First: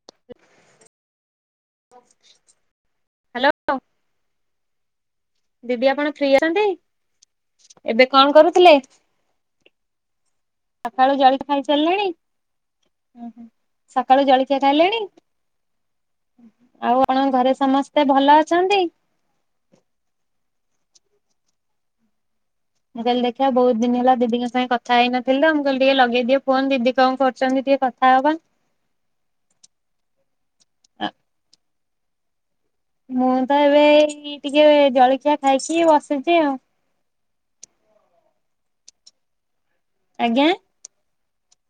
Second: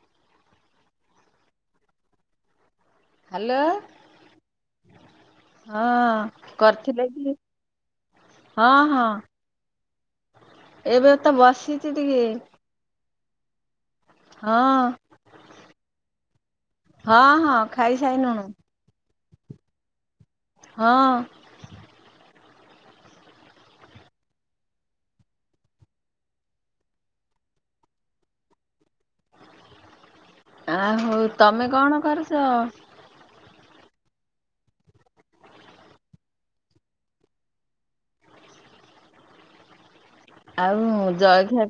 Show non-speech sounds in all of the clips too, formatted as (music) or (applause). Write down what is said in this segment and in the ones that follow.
ହ (unintelligible) ହ (unintelligible) ହ୍ୟାଲୋ। ଦିଦି ଆପଣ ଫ୍ରି ହଁ ଅଛନ୍ତି କରିଥିଲେ କି ଏବେ କଣ ହଁ କରୁଥିଲେ? ହଁ ସକାଳୁ ଏବେ ତ ବସିଛି ଟିକେ ହୁଁ ହୁଁ। ସକାଳୁ ଜଳଖିଆ ହଁ ଖାଇଲେଣି? ଆଉ ହଁ କଣ ଘରେ ହଁ ସମସ୍ତେ ଭଲ ଖାଇସାଇଲୁଣୁ ଅଛନ୍ତି? ହଁ। ଆଜି କାଲି ଦେଖିବା ବହୁତ ଦିନ ହେଲା ଦିଦିଙ୍କ ସାଙ୍ଗେ କଥା ହେଇନଥିଲ ମୁଁ କହିଲି ଟିକେ ଲଗେଇଦିଅ ଫୋନ ଦିଦି କଣ କରୁଛନ୍ତି ଟିକେ କଥା ହବା। ଆହୋ ତମେ କଣ (unintelligible) ଖରଷ (inaudible) ମୁଁ ତ ଏବେ ଟିକେ ଜଳଖିଆ ଖାଇକି ବସିଛି ଆଉ। ଆଜ୍ଞା। ଆଉ ଜୟ ଘ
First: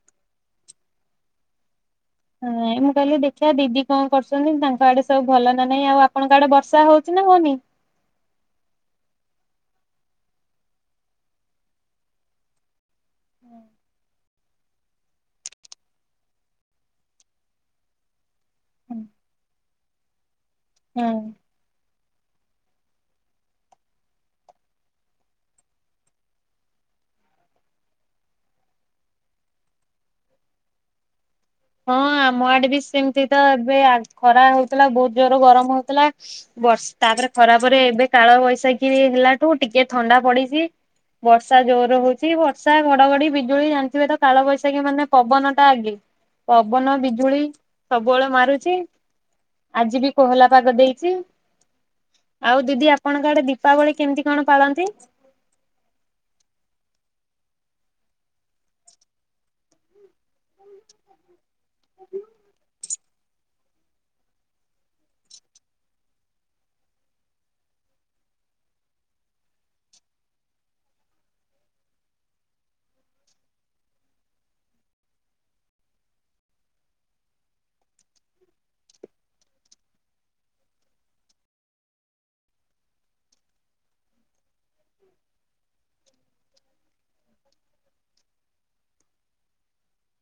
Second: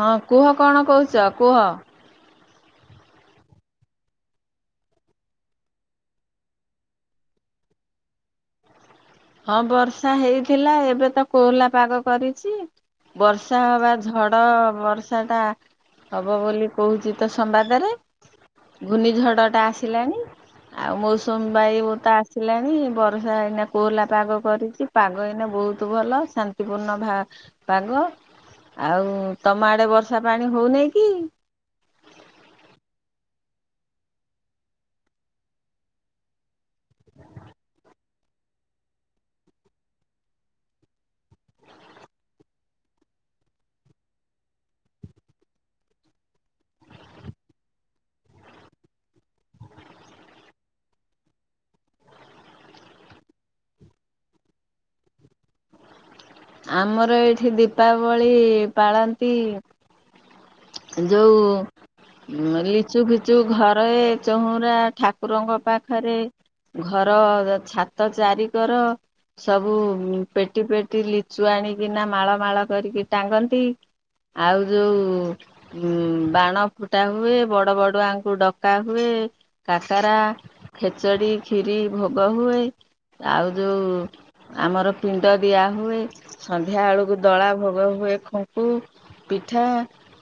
ହଁ (inaudible) କୁହ କଣ କହୁଛ କୁହ। ହଁ ମୁଁ କହିଲି ଦେଖିବା ଦିଦି କଣ କରୁଛନ୍ତି ତାଙ୍କ ଆଡେ ସବୁ ଭଲ ନା ନାହିଁ ଆଉ ଆପଣଙ୍କ ଆଡେ ବର୍ଷା ହଉଛି ନା ହଉନି? ହଁ ବର୍ଷା ହେଇଥିଲା ଏବେ ତ କୋହଲା ପାଗ କରିଛି। ବର୍ଷା ହବା ଝଡ଼ ହଁ ବର୍ଷା ଟା ହବ ବୋଲି କହୁଛି ତ ସମ୍ବାଦରେ। ଘୂର୍ଣ୍ଣିଝଡ଼ଟା ଆସେ। ଥିଲାଣି (inaudible) ଆଉ ହଁ ମୌସୁମୀ ବାୟୁ ଆସିଲାଣି ବର୍ଷା ଏଇନା କୋହଲା ପାଗ କରିଛି ପାଗ ଏଇନା ବହୁତ ଭଲ। ଶାନ୍ତିପୂର୍ଣ୍ଣ ପାଗ ଆଉ ତମ ଆଡ଼େ ବର୍ଷା ପାଣି ହେଉନାହିଁ କି? ହଁ ଆମ ଆଡେ ବି ସେମିତି ତ ଏବେ ଆ ଖରା ହଉଥିଲା ବହୁତ ଜୋର ଗରମ ହଉଥିଲା। ବର୍ଷ୍ ତାପରେ ଖରାବରେ ଏବେ କାଳବୈଶାଖୀ ହେଲାଠୁ ଟିକେ ଥଣ୍ଡା ପଡ଼ିଛି ବର୍ଷା ଜୋର ହଉଛି ବର୍ଷା ଘଡଘଡି ବିଜୁଳି ଜାଣିଥିବେ ତ କାଳବୈଶାଖୀ ମାନେ ପବନ ଟା ଆଗେ। ପବନ ବିଜୁଳି ସବୁଆଳେ ମାରୁଛି ଆଜି ବି କୋହଲା ପାଗ ଦେଇଛି ଆଉ ଦିଦି ଆପଣଙ୍କ ଆଡ଼େ ଦୀପାବଳି କେମିତି କଣ ପାଳନ୍ତି? ଆମର ଏଇଠି ଦୀପାବଳି ପାଳନ୍ତି ଯୋଉ (unintelligible) ଲିଚୁ ପିଚୁ ଘଟ୍ ଏ ଚଉୁରା ଠାକୁରଙ୍କ ପାଖରେ ଘର ଛାତ ଚାରି କର ସବୁ ପେଟି ପେଟି ଲିଚୁ ଆଣିକିନା ମାଳ ମାଳ କରିକି ଟାଙ୍ଗନ୍ତି ଆଉ ଯୋଉଁ ଉ ବାଣ ଫୁଟା ହୁଏ ବଡ଼ ବଡ଼ୁଆଙ୍କୁ ଡକା ହୁଏ କାକରା ଖେଚଡ଼ି ଖିରି ଭୋଗ ହୁଏ ଆଉ ଯୋଉ ଆମର ପିଣ୍ଡ ଦିଆ ହୁଏ। ସନ୍ଧ୍ୟାବେଳକୁ ଦଳା ଭୋଗ ହୁଏ ଖଙ୍କୁ ପିଠା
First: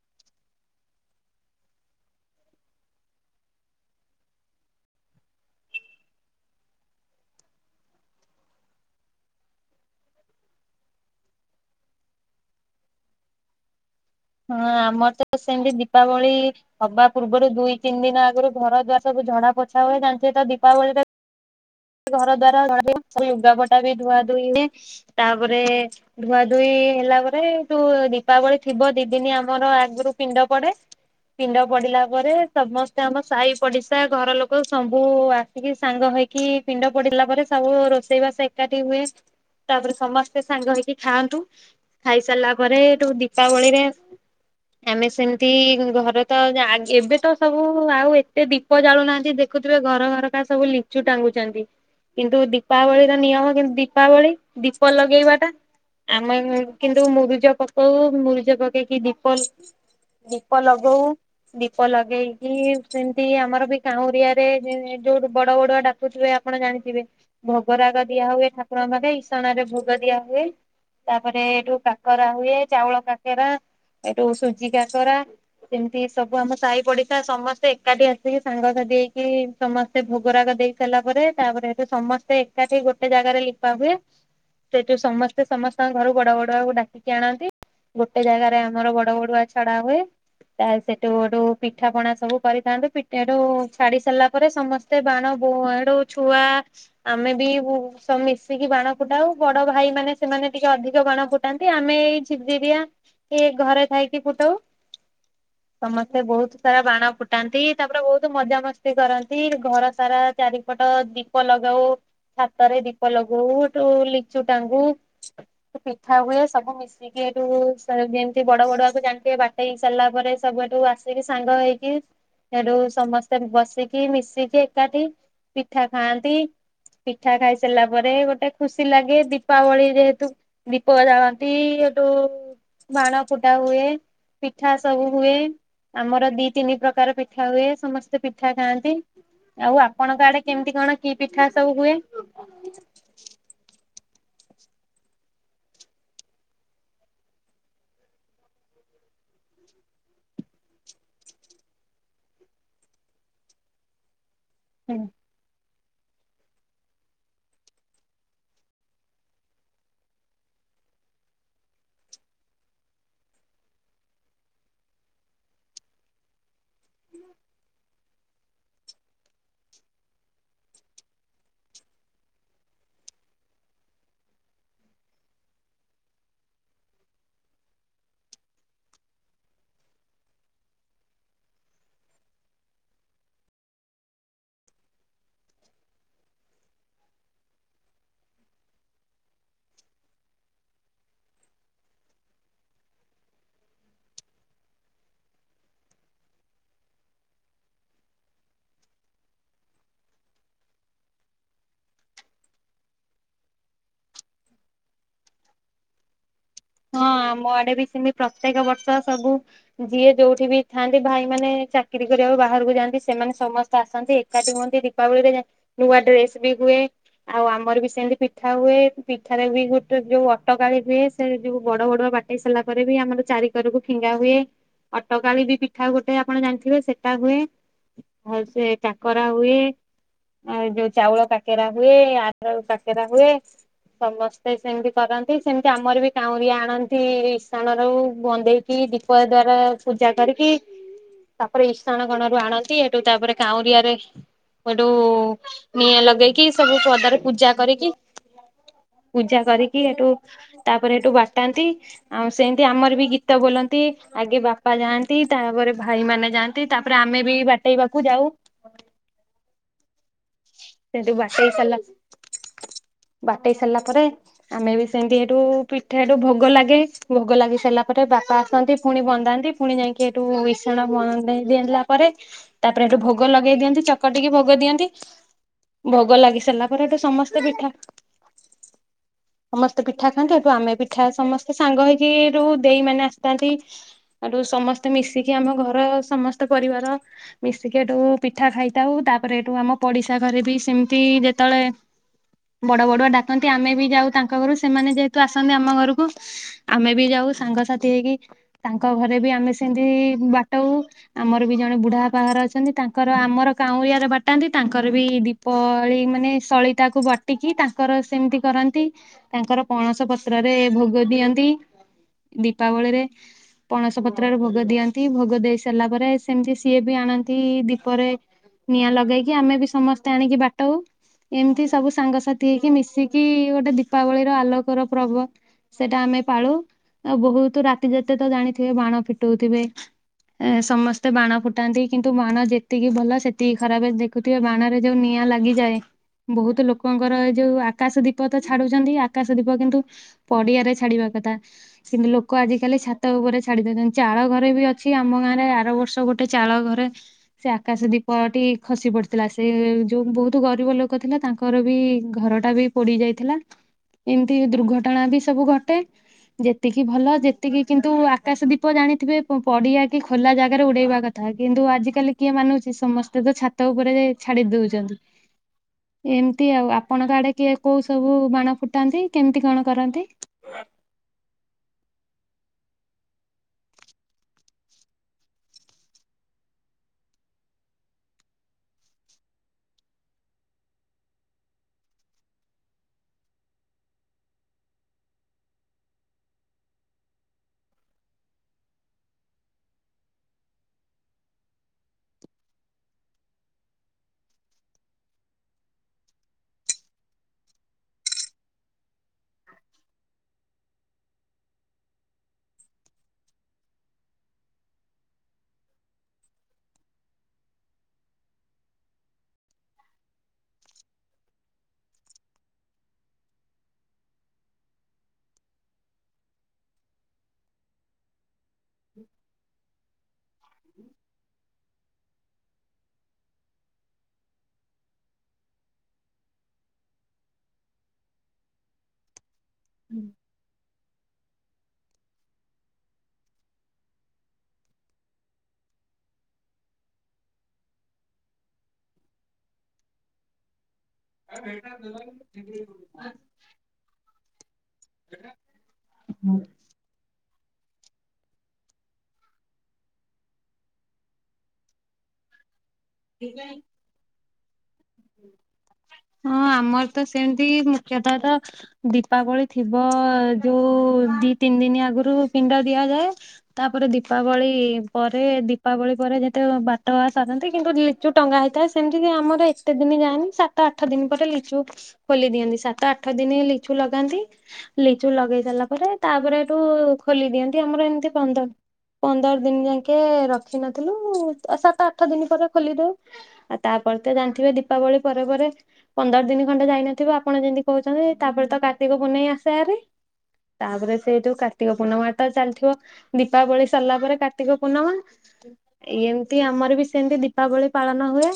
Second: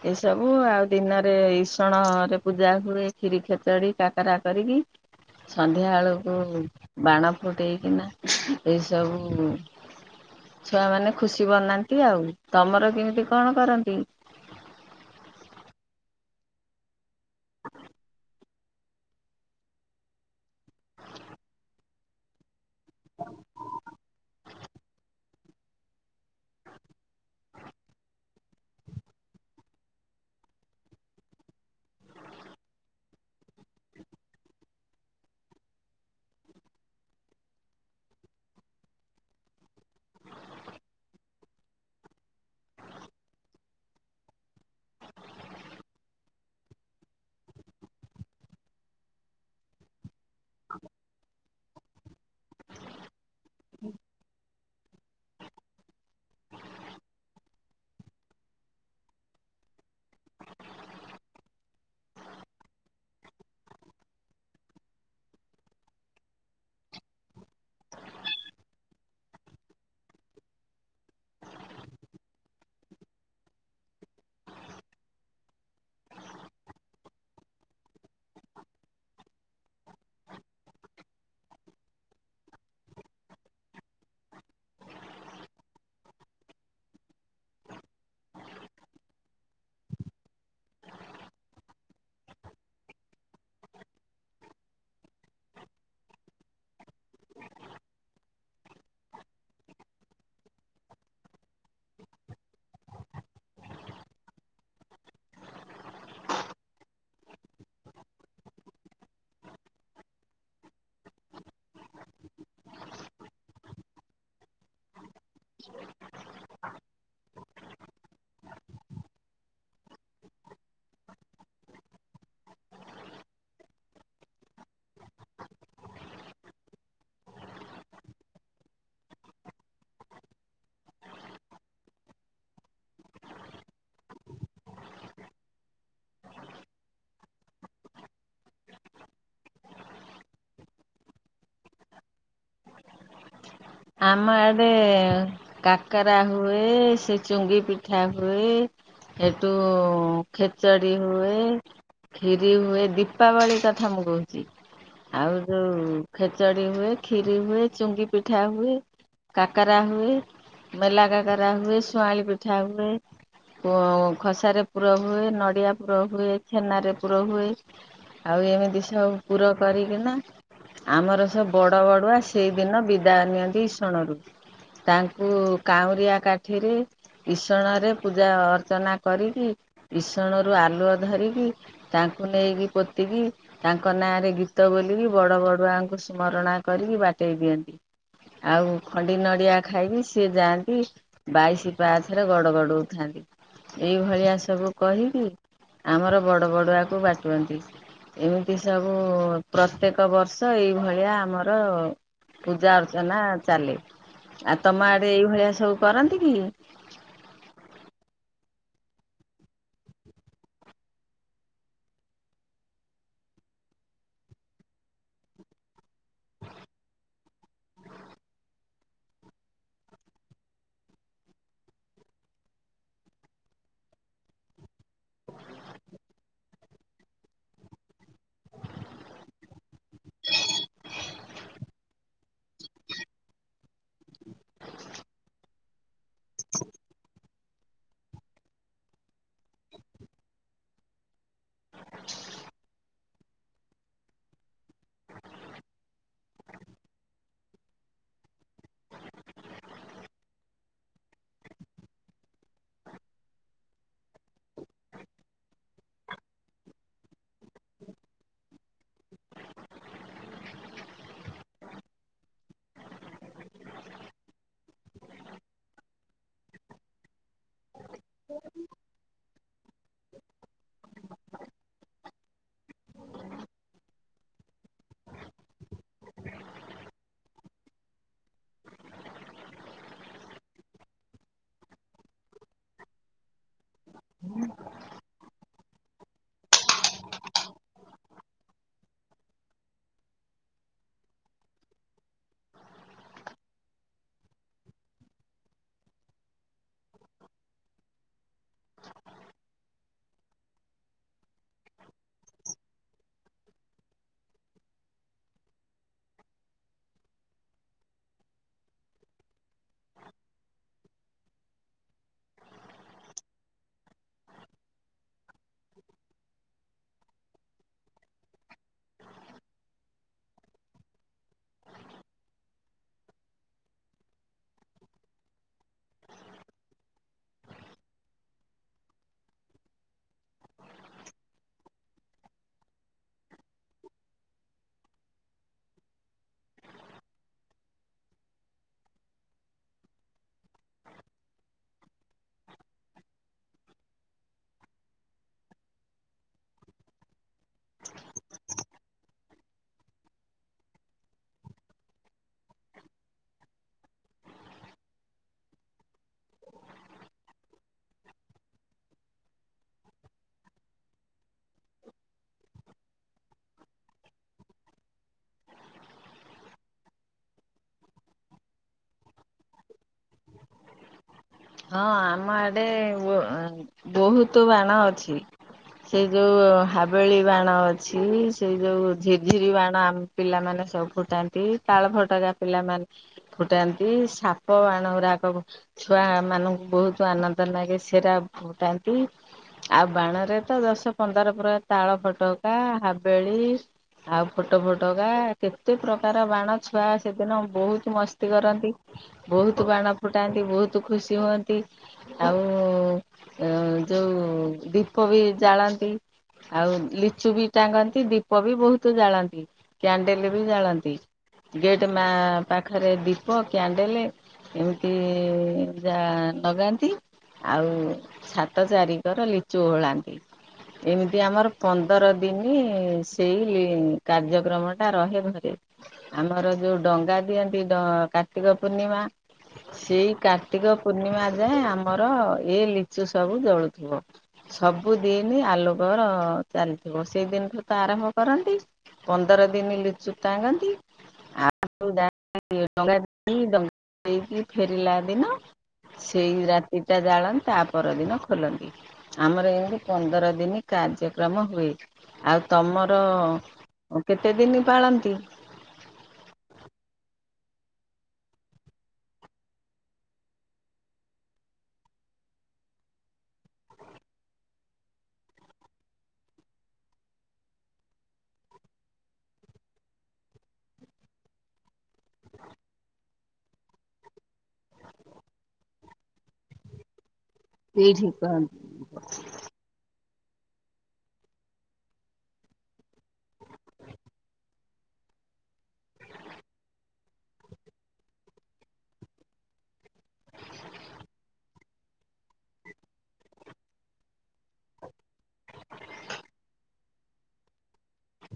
ଏସବୁ ଆଉ ଦିନରେ ଇସଣରେ ପୂଜା ହୁଏ କ୍ଷିରି, ଖେଚଡ଼ି, କାକରା, କରିକି ସନ୍ଧ୍ୟା ଆଳକୁ ବାଣ ଫୁଟେଇକିନା ଖା ଏଇ ସବୁ ଛୁଆ ମାନେ ଖୁସି ବନାନ୍ତି। ଆଉ ତମର କେମିତି କଣ କରନ୍ତି? ହଁ ଆମର ତ ସେମିତି ଦୀପାବଳି ହବା ପୂର୍ବରୁ ଦୁଇ ତିନି ଦିନ ଆଗରୁ ଘର ଦୁଆର ସବୁ ଝଡା ପୋଛା ହୁଏ। ଜାଣି ତ ଦୀପାବଳିରେ ଘର ଦ୍ୱାରା ଘର ମୁଁ ଲୁଗାପଟା ବି ଧୁଆ ଧୁଇ ହେ ତାପ ତାପରେ ଧୁଆ ଧୁଇ ହେଲାପରେ ଜୋ ଦିପାବଳୀ ଥିବ ଦି ଦିନି ଆମର ଆଗରୁ ପିଣ୍ଡ ପଡ଼େ ପିଣ୍ଡ ପଡ଼ିଲା ପରେ ସମସ୍ତେ ଆମ ସାହି ପଡ଼ିଶା ଘର ଲୋକ ସବୁ ଆସିକି ସାଙ୍ଗ ହେଇକି ପିଣ୍ଡ ପଡିଲା ପରେ ସବୁ ରୋଷେଇବାସ ଏକାଠି ହୁଏ ତାପରେ ସମସ୍ତେ ସାଙ୍ଗ ହେଇକି ଖାଆନ୍ତୁ ଖାଇସାରିଲା ପରେ ଏଠୁ ଦୀପାବଳିରେ ଆମେ ସେମିତି ଘର ତ ଆଗେ ଏବେ ତ ସବୁ ଆଉ ଏତେ ଦୀପ ଜାଳୁନାହାନ୍ତି ଦେଖୁଥିବେ ଘର ଘର କ ସବୁ ଲିଚୁ ଟାଙ୍ଗୁ ଛନ୍ତି କିନ୍ତୁ ଦୀପାବଳି ର ନିୟମ କିନ୍ତୁ ଦୀପାବଳି ଦୀପଲଗେଇବାଟା ଆମ ଘରେ କିନ୍ତୁ ମୁରୁଜ ପକଉ ମୁରୁଜ ପକେଇକି ଦୀପ ଲ ଲଗାଉ ଦୀପ ଲଗେଇଲି ସେମିତି ଆମର କାଉଁରିଆରେ ଯେ ଯୋଉ ବଡ଼ ବଡ଼ ଡା ଦେଖୁଥିବେ ଆପଣ ଜାଣିଥିବେ ଭୋଗରାଗ ଦିଆ ହୁଏ ଠାକୁରଙ୍କ କଦେଇ ଇସଣ ରେ ଭୋଗ ଦିଆ ହୁଏ ତାପରେ ଏଠୁ କାକରା ହୁଏ ଚାଉଳ କାକରା ଏଠୁ ସୁଜି କାକରା ସେମିତି ସବୁ ଆମ ସାହି ପଡିଶା ସମସ୍ତେ ଏକାଠି ଆସିକି ସାଙ୍ଗ ସାଥି ହେଇକି ସମସ୍ତେ ଭୋଗରାଗ ଦେଇ ହେଲା ପରେ ତାପରେ ସେଠୁ ସମସ୍ତେ ଏକାଠି ଗୋଟେ ଜାଗାରେ ଲିପା ହୁଏ ସେଠୁ ସମସ୍ତେ ସମସ୍ତଙ୍କ ଘରୁ ବଡ ବଡୁଆକୁ ଡାକିକି ଆଣନ୍ତି ଗୋଟେ ଜାଗାରେ ଆମର ବଡ ବଡୁଆ ଛଡ଼ା ହୁଏ ତା ସେଠୁ ଏଠୁ ପିଠା ପଣା ସବୁ କରିଥାନ୍ତୁ ପିଠ ଏଠୁ ଛାଡି ସାରିଲା ପରେ ସମସ୍ତେ ବାଣ କୁଆଳୁ ଛୁଆ ଆମେ ବି ବୁ ମିଶିକି ବାଣ ଫୁଟାଉ ବଡ଼ ଭାଇ ମାନେ ସେମାନେ ଟିକେ ଅଧିକ ବାଣ ଫୁଟାନ୍ତି ଆମେ ଏଇ ଝିରଝିରିୟା ଏ ଘରେ ଥାଇକି ଫୁଟାଉ ସମସ୍ତେ ବହୁତ ସାରା ବାଣ ଫୁଟାନ୍ତି ତାପରେ ବହୁତ ମଜାମସ୍ତି କରନ୍ତି ଘର ସାରା ଚାରିପଟ ଦୀପ ଲଗାଉ ଛାତରେ ଦୀପ ଲଗଉ ଏଠୁ ଲିଚୁ ଟାଙ୍ଗୁ ପିଠା ହୁଏ ସବୁ ମିଶିକି ଏଠୁ ସ ଯେମିତି ବଡ଼ ବଡ଼ଆକୁ ଜାଣିଥିବେ ବାଟେଇକି ସାରିଲା ପରେ ସବୁ ଏଠୁ ଆସିକି ସାଙ୍ଗ ହେଇକି ସେଠୁ ସମସ୍ତେ ବସିକି ମିଶିକି ଏକାଠି ପିଠା ଖାଆନ୍ତି ପିଠା ଖାଇ ସାରିଲା ପରେ ଗୋଟେ ଖୁସି ଲାଗେ ଦୀପାବଳି ରେ ଦୁ ଦୀପ ଜାଳନ୍ତି ଏଠୁ ବାଣ ଫୁଟା ହୁଏ ପିଠା ସବୁ ହୁଏ ଆମର ଦି ତିନି ପ୍ରକାର ପିଠା ହୁଏ ସମସ୍ତେ ପିଠା ଖାଆନ୍ତି ଆଉ ଆପଣଙ୍କ ଆଡ଼େ କେମିତି କଣ କି ପିଠା ସବୁ ହୁଏ? ଆମ ଆଡେ କାକରା ହୁଏ, ସେ ଚୁଙ୍ଗି ପିଠା, ହୁଏ ସେଠୁ ଖେଚଡ଼ି ହୁଏ କ୍ଷୀରି ହୁଏ ଦୀପାବଳି କଥା ମୁଁ କହୁଛି। ଯେ ଆଉ ଯୋଉ ହୁଁ ଖେଚଡ଼ି ହୁଏ ଖିୀରି ହୁଏ ଚୁଙ୍ଗି ପିଠା ହୁ କାକରା ହୁଏ ମେଲା କାକରା ହୁଏ ଶୁଆଁଲି ପିଠା ହୁଏ ବଅ ଖସାର ପୁର ହୁଏ ନଡ଼ିଆ ପୁର ହୁଏ ଛେନାରେ ପୁର ହୁଏ ଆଉ ଏମିତି ସବୁ ପୁର କରିକିନା ଆମର ସବୁ ବଡ଼ ବଡ଼ୁଆ ସେଇଦିନ ବିଦା ନିଅନ୍ତି। ଇସଣରୁ ତାଙ୍କୁ କାଉଁରିଆ କାଠିରେ ଇସଣରେ ପୂଜା ଅର୍ଚ୍ଚନା କରିକି ଇସଣରୁ ଆଲୁଅ ଧରିକି ତାଙ୍କୁ ନେଇକି ପୋତିକି ତାଙ୍କ ନାଁରେ ଗୀତ ବୋଲିକି ବଡ଼ ବଡ଼ୁଆଙ୍କୁ ସ୍ମରଣା କରିକି ବାଟେଇ ଦିଅନ୍ତି। ଆଉ ଖଣ୍ଡି ନଡ଼ିଆ ଖାଇକି ସେଏ ଯାଆନ୍ତି ବାଇଶି ପାଚ୍ ରେ ଗଡ଼ ଗଡ଼ଉଥାନ୍ତି ଏଇଭଳିଆ ସବୁ କହିକି ଆମର ବଡ ବଡୁଆକୁ ବାଟୁନ୍ତି ଏମିତି ସବୁ ପ୍ରତ୍ୟେକ ବର୍ଷ ଏଇଭଳିଆ ଆମର ପୂଜା ଅଚ ଅରଚନା ଚାଲେ ଆଉ ତମ ଆଡ଼େ ଏଇଭଳିଆ ସବୁ କରନ୍ତି କି? ହଁ ଆମ ଆଡେ ବି ସେମତି ପ୍ରତ୍ୟେକ ବର୍ଷ ସବୁ ଯିଏ ଯୋଉଠି ବି ଥାନ୍ତି ଭାଇ ମାନ ଚାକିରୀ କରିବାକୁ ବାହାରକୁ ଯାଆନ୍ତି ସେମାନେ ସମସ୍ତେ ଆସନ୍ତି ଏକାଠି ହୁଅନ୍ତି ଦୀପାବଳିରେ ନୂଆ ଡ୍ରେସ ବି ହୁଏ ଆଉ ଆମର ବି ସେମିତି ପିଠା ହୁଏ ପିଠାରେ ବି ଗୋଟେ ଯୋଉ ଅଟକାଳି ହୁଏ ସେ ଯଉ ବଡ଼ ବଡ଼ ବାଟେଇ ସାରିଲା ପରେ ବି ଆମର ଚାରିକରକୁ ଫିଙ୍ଗା ହୁଏ ଅଟକାଳି ବି ପିଠା ଗୋଟେ ଆପଣ ଜାଣିଥିବେ ସେଟା ହୁଏ। ଆଉ ସେ କାକରା ହୁଏ ଆଉ ଯୋଉ ଚାଉଳ କାକେରା ହୁଏ ଆର ରଉ କାକରା ହୁଏ ସମସ୍ତେ ସେମିତି କରନ୍ତି ସେମତି ଆମର ବି କାଉରି ଆଣନ୍ତି ରିସ୍ ଇସାଣ ରୁ ବଧେଇକି ଦୀପ ଦ୍ଵାରା ପୂଜା କରିକି ତାପରେ ଇସାଣ କଣ ରୁ ଆଣନ୍ତି ଏଠୁ ତାପରେ କାଉଁରିଆରେ ଏଠୁ ନିଆଁ ଲଗେଇକି ସବୁ ପଦାରେ ପୂଜା କରିକି ପୂଜା କରିକି ଏଠୁ ତା ତାପରେ ଏଠୁ ବାଟାନ୍ତି ଆଉ ସେମିତି ଆମର ବି ଗୀତ ବୋଲନ୍ତି ଆଗେ ବାପା ଯାଆନ୍ତି ତାପରେ ଭାଇ ମାନ ଯାଆନ୍ତି ତାପରେ ଆମେ ବି ବାଟେଇବାକୁ ଯାଉ, ସେଠୁ ବାଟେଇ ସାରିଲା (unintelligible) ବାଟେଇ ସାରିଲା ପରେ ଆମେ ବି ସେମିତି ଏଠୁ ପିଠା ଏଠୁ ଭୋଗ ଲାଗେ ଭୋଗ ଲାଗି ସାରିଲା ପରେ ବାପା ଆସନ୍ତି ପୁଣି ବନ୍ଧାନ୍ତି ପୁଣି ଯାଇକି ସେଠୁ ବିସାଣ ଭଣ ଦେଇଦେଇଲା ପରେ ତାପରେ ଏଠୁ ଭୋଗ ଲଗେଇ ଦିଅନ୍ତି ଚକଟିକି ଭୋଗ ଦିଅନ୍ତି। ଭୋଗ ଲାଗି ସାରିଲା ପରେ ଏଠୁ ସମସ୍ତେ ପିଠା (unintelligible) ସମସ୍ତେ ପିଠା ଖାଆନ୍ତି ଏଠୁ ଆମେ ପିଠା ସମସ୍ତେ ସାଙ୍ଗ ହେଇକି ଏଠୁ ଦେଇ ମାନେ ଆସିଥାନ୍ତି ଏଠୁ ସମସ୍ତେ ମିଶିକି ଆମ ଘର ସମସ୍ତେ ପରିବାର ମିଶିକି ଏଠୁ ପିଠା ଖାଇଥାଉ ତାପରେ ଏଠୁ ଆମ ପଡିଶା ତାଙ୍କ ଘରେ ବି ସେମିତି ଯେତେବେଳେ ବଡ ବଡୁଆ ଡାକନ୍ତି ଆମେ ବି ଯାଉ ତାଙ୍କ ଘରୁ ସେମାନେ ଯେହେତୁ ଆସନ୍ତି ଆମ ଘରକୁ ଆମେ ବି ଯାଉ ସାଙ୍ଗସଥି ହେଇକି ତାଙ୍କ ଘରେ ବି ଆମେ ସେମିତି ବାଟଉ ଆମର ବି ଜଣେ ବୁଢା ପାଘର ଅଛନ୍ତି ତାଙ୍କର ଆମର କାଉଁ ରିଆରେ ବାଟାନ୍ତି ତାଙ୍କ ତାଙ୍କର ବି ଦୀପାବଳି ମାନେ ସଳି ତାକୁ ବଟିକି ତାଙ୍କର ସେମିତି କରନ୍ତି ତାଙ୍କର ପଣସ ପତ୍ରରେ ଭୋଗ ଦିଅନ୍ତି ଦୀପାବଳିରେ ପଣସ ପତ୍ରରେ ଭୋଗ ଦିଅନ୍ତି ଭୋଗ ଦେଇ ସାରିଲା ପରେ ସେମିତି ସିଏ ବି ଆଣନ୍ତି ଦୀପରେ ନିଆଁ ଲଗେଇକି ଆମେ ବିସ୍ ସମସ୍ତେ ଆଣିକି ବାଟଉ ଏମିତି ସବୁ ସାଙ୍ଗସାଥି ହେଇକି ମିଶିକି ଗୋଟେ ଦୀପାବଳିର ଆଲୋକର ପର୍ବ ସେଟା ଆମେ ପାଳୁ ଆଉ ବହୁତ ରାତି ଯେତେ ତ ଜାଣିଥିବେ ବାଣ ଫୁଟଉଥିବେ ଏ ସମସ୍ତେ ବାଣ ଫୁଟାନ୍ତି କିନ୍ତୁ ବାଣ ଯେତିକି ଭଲ ସେତିକି ଖରାପ ଦେଖୁଥିବେ ବାଣ ଯ ନିଆଁ ଲାଗିଯାଏ ବହୁତ ଲୋକଙ୍କର ଏ ଯୋଉ ଆକାଶ ଦୀପ ତ ଛାଡୁଛନ୍ତି ଆକାଶ ଦୀପ କିନ୍ତୁ ପଡିଆରେ ଛାଡିବା କଥା କି ଲୋକ ଆଜିିକାଲି ଛାତ ଉପରେ ଛାଡି ଦଉଛନ୍ତି ଚାଳ ଘରେ ବି ଅଛି ଆମ ଗାଁ ରେ ଆର ବର୍ଷ ଗୋଟେ ଚାଳ ଘରେ ସେ ଆକାଶ ଦୀପ ଟି ଖସି ପଡିଥିଲା। ସେ ଯୋଉ ବହୁତ ଗରିବ ଲୋକ ଥିଲା ତାଙ୍କର ବି ଘର ଟା ବି ପୋଡି ଯାଇଥିଲା। ଏମିତି ଦୁର୍ଘଟଣା ବି ସବୁ ଘଟେ ଯେତିକି ଭଲ ଯେତିକି କିନ୍ତୁ ଆକାଶ ଦୀପ ଜାଣିଥିବେ। ପଡିଆ କି ଖୋଲା ଜାଗାରେ ଉଡେଇବା କଥା। କିନ୍ତୁ ଆଜିିକାଲି କିଏ ମାନୁଚି। ସେ ସମସ୍ତେ ତ ଛାତ ଉପରେ ଯାଇ। ଛାଡି ଦଉଛନ୍ତି ଏମିତି ଆଉ ଆପଣଙ୍କ ଆଡେ କିଏ କୋଉ ସବୁ ବାଣ ଫୁଟାନ୍ତି କେମିତି କଣ କରନ୍ତି। ହଁ ଆମ ଆଡେ ବହୁତ ବାଣ ଅଛି ସେଇ ଯୋଉ ହାବେଳି ବାଣ ଅଛି ସେଇ ଯୋଉ ଝିର୍ଝିରି ବାଣ ପିଲାମାନେ ସବୁ ଫୁଟାନ୍ତି ତାଳ ଫଟକା ପିଲାମାନେ ଫୁଟାନ୍ତି ସାପ ବାଣ ଗୁଡାକ ଛୁଆ। ମାନଙ୍କୁ ବହୁତ ଆନନ୍ଦ ଲାଗେ ସେରା ଫୁଟାନ୍ତି ଆଉ ବାଣରେ ତ ଦଶ ପନ୍ଦର ପ୍ର ତାଳଫଟକା, ହାବେଳି ଆଉ ଫୋଟ ଫୋଟକା କେତେ ପ୍ରକାର ବାଣ ଛୁଆ ସେଦିନ ବହୁତ ମସ୍ତି କରନ୍ତି ବହୁତ ବାଣ ଫୁଟାନ୍ତି ବହୁତ। ଖୁସି ହୁଅନ୍ତି ଆଉ ଯେଉଁ ଦୀପ ବି ଜାଳନ୍ତି ଆଉ ଲିଚୁ ବି ଟାଙ୍ଗନ୍ତି ଦୀପ ବି ବହୁତ ଜାଳନ୍ତି କ୍ୟାଣ୍ଡେଲ ବି ଜାଳନ୍ତି ଗେଟ୍ ମା ପାଖରେ ଦୀପ କ୍ୟାଣ୍ଡେଲ ଏମିତି। ପୂଜା ଲଗାନ୍ତି ଆଉ। ହାତ ଚାରିିକର ଲିଚୁ ହୋଳାନ୍ତି ଏମିତି ଆମର ପନ୍ଦର ଦିନ ସେଇ କାର୍ଯ୍ୟକ୍ରମଟା ରହେ ଘରେ ଆମର ଯେଉଁ ଡଙ୍ଗା ଦିଅନ୍ତି କାର୍ତ୍ତିକ ପୂର୍ଣ୍ଣିମା। ସେଇ ହୁଁ କା। ପୂର୍ଣ୍ଣିମା ଯାଏ ଆମର ଏଇ ଲିଚୁ ସବୁ ଜୋଳୁଥିବ ସବୁ ଦିନ ଆଲୋକର ଚାଲିଥିବ ସେଇ ଦିନଠୁ ତ ଆରମ୍ଭ କରନ୍ତି ପନ୍ଦର ଦିନ ଲିଚୁ ଟାଙ୍ଗନ୍ତି। ଆଉା ଦେଇ ଦେଇକି ଫେରିଲା ଦିନମ। ସେଇ ରାତିଟା ଜାଳ। ତା ପରଦିନ ଖୋଲନ୍ତି ଆମର ଏମିତି ପନ୍ଦର ଦିନ କାର୍ଯ୍ୟକ୍ରମ ହୁଏ ଆଉ। ତମର? କେତେ ଦିନ। ପାଳନ୍ତି? ହଁ ଆମର ତ ସେମତି। ମୁଖ୍ୟତଃ ତ ଦୀପାବଳି ଥିବ ଯୋଉ ଦି ତିନି ଦିନ ଆଗରୁ ପିଣ୍ଡା ଦିଆଯାଏ ତାପରେ ଦୀପାବଳି ପରେ ଦୀପାବଳି ପରେ ଯେତେ ବାଟ ବା ସାରନ୍ତି କିନ୍ତୁ ଲିଚୁ ଟଙ୍ଗା ହେଇଥାଏ ସେମିତି ଆମର। କେତେ ଦିନ ଯାଆନି ସାତ ଆଠ ଦିନ ପରେ ଲିଚୁ ଖୋଲି ଦିଅନ୍ତି ସାତ ଆଠ ଦିନ ଲିଚୁ ଲଗାନ୍ତି ଲିଚୁ ଲଗେଇ ସାରିଲା ପରେ ତାପରେ ଏଠୁ। ଖୋଲି ଦିଅନ୍ତି ଆମର ଏଇଠି ଏମତି ପନ୍ଦର କହନ୍ତି। ପନ୍ଦର ଦିନ ଯାକେ ରଖିନଥିଲୁ ସାତ ଆଠ ଦିନ ପରେ ଖୋଲି ଦଉ ଆଉ ତାପରେ ତ ଜାଣିଥିବେ। ଦୀପାବଳି ପରେ ପରେ ପନ୍ଦର ଦିନ ଖଣ୍ଡେ ଯାଇନଥିବ ଆପଣ ଯେମିତି କହୁଛନ୍ତି ତାପରେ ତ କାର୍ତ୍ତିକ ପୂନେଇଁ ଆରି ତାପରେ ସେ ଯୋ କାର୍ତ୍ତିକ ପୂର୍ଣ୍ଣିମା ତ ଚାଲିଥିବ ଦୀପାବଳି ସରିଲା ପରେ କାର୍ତ୍ତିକ ପୂର୍ଣ୍ଣିମା ଏ ଏମତି ଆମର ବି ସେମତି ଦୀପାବଳି ପାଳନ ହୁଏ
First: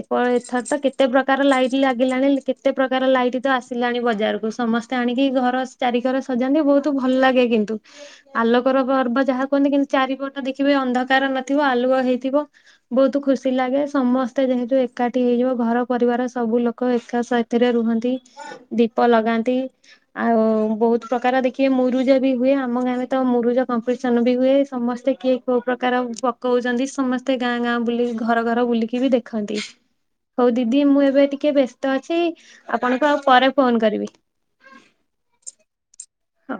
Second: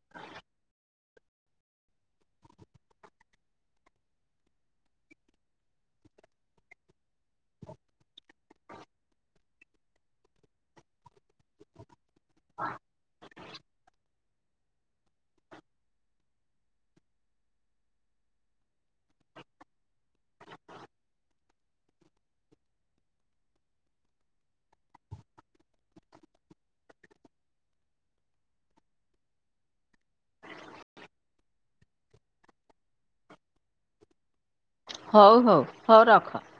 ଏପ। ଅଥାତ୍ତ କେତେ ପ୍ରକାର ଲାଇଟ ଲାଗିଲାଣି କେତେ ପ୍ରକାର ଲାଇଟ୍ ତ ଆସିଲାଣି ବଜାରକୁ ସମସ୍ତେ ଆଣିକି ଘର ଚାରି ଘର ସଜାନ୍ତି ବହୁତ ଭଲ ଲାଗେ କିନ୍ତୁ ଆଲୋକର ପର୍ବ ଯାହା କୁହନ୍ତି କିନ୍ତୁ ଚାରିପଟ ଦେଖିବେ ଅନ୍ଧକାର ନଥିବ ଆଲୁଅ ହେଇଥିବ ବହୁତ ଖୁସି ଲାଗେ ସମସ୍ତେ ଯେହେତୁ ଏକାଠି। ହେଇଯିବ ଘର ପରିବାର ସବୁ ଲୋକ ଏକାସଥିରେ ରୁହନ୍ତି ଦୀପ ଲଗାନ୍ତି ଆଉ ବହୁତ ପ୍ରକାର ଦେଖିବେ ମୁରୁଜ ବି ହୁଏ ଆମ ଗାଁରେ ତ ମୁରୁଜ କମ୍ପିଟିସନ ବି ହୁଏ ସମସ୍ତେ କିଏ କୋଉ ପ୍ରକାର ପକଉଛନ୍ତି ସମସ୍ତେ ଗାଁ ଗାଁ ବୁଲି ଘର ଘର ବୁଲିକି ବି ଦେଖନ୍ତି। ହଉ ଦିଦି ମୁଁ ଏବେ ଟିକେ ବ୍ୟସ୍ତ ଅଛି ଆପଣଙ୍କୁ ଆଉ ପରେ ଫୋନ କରିବି। ହଉ ହଉ। ହଉ ରଖ। ହଉ।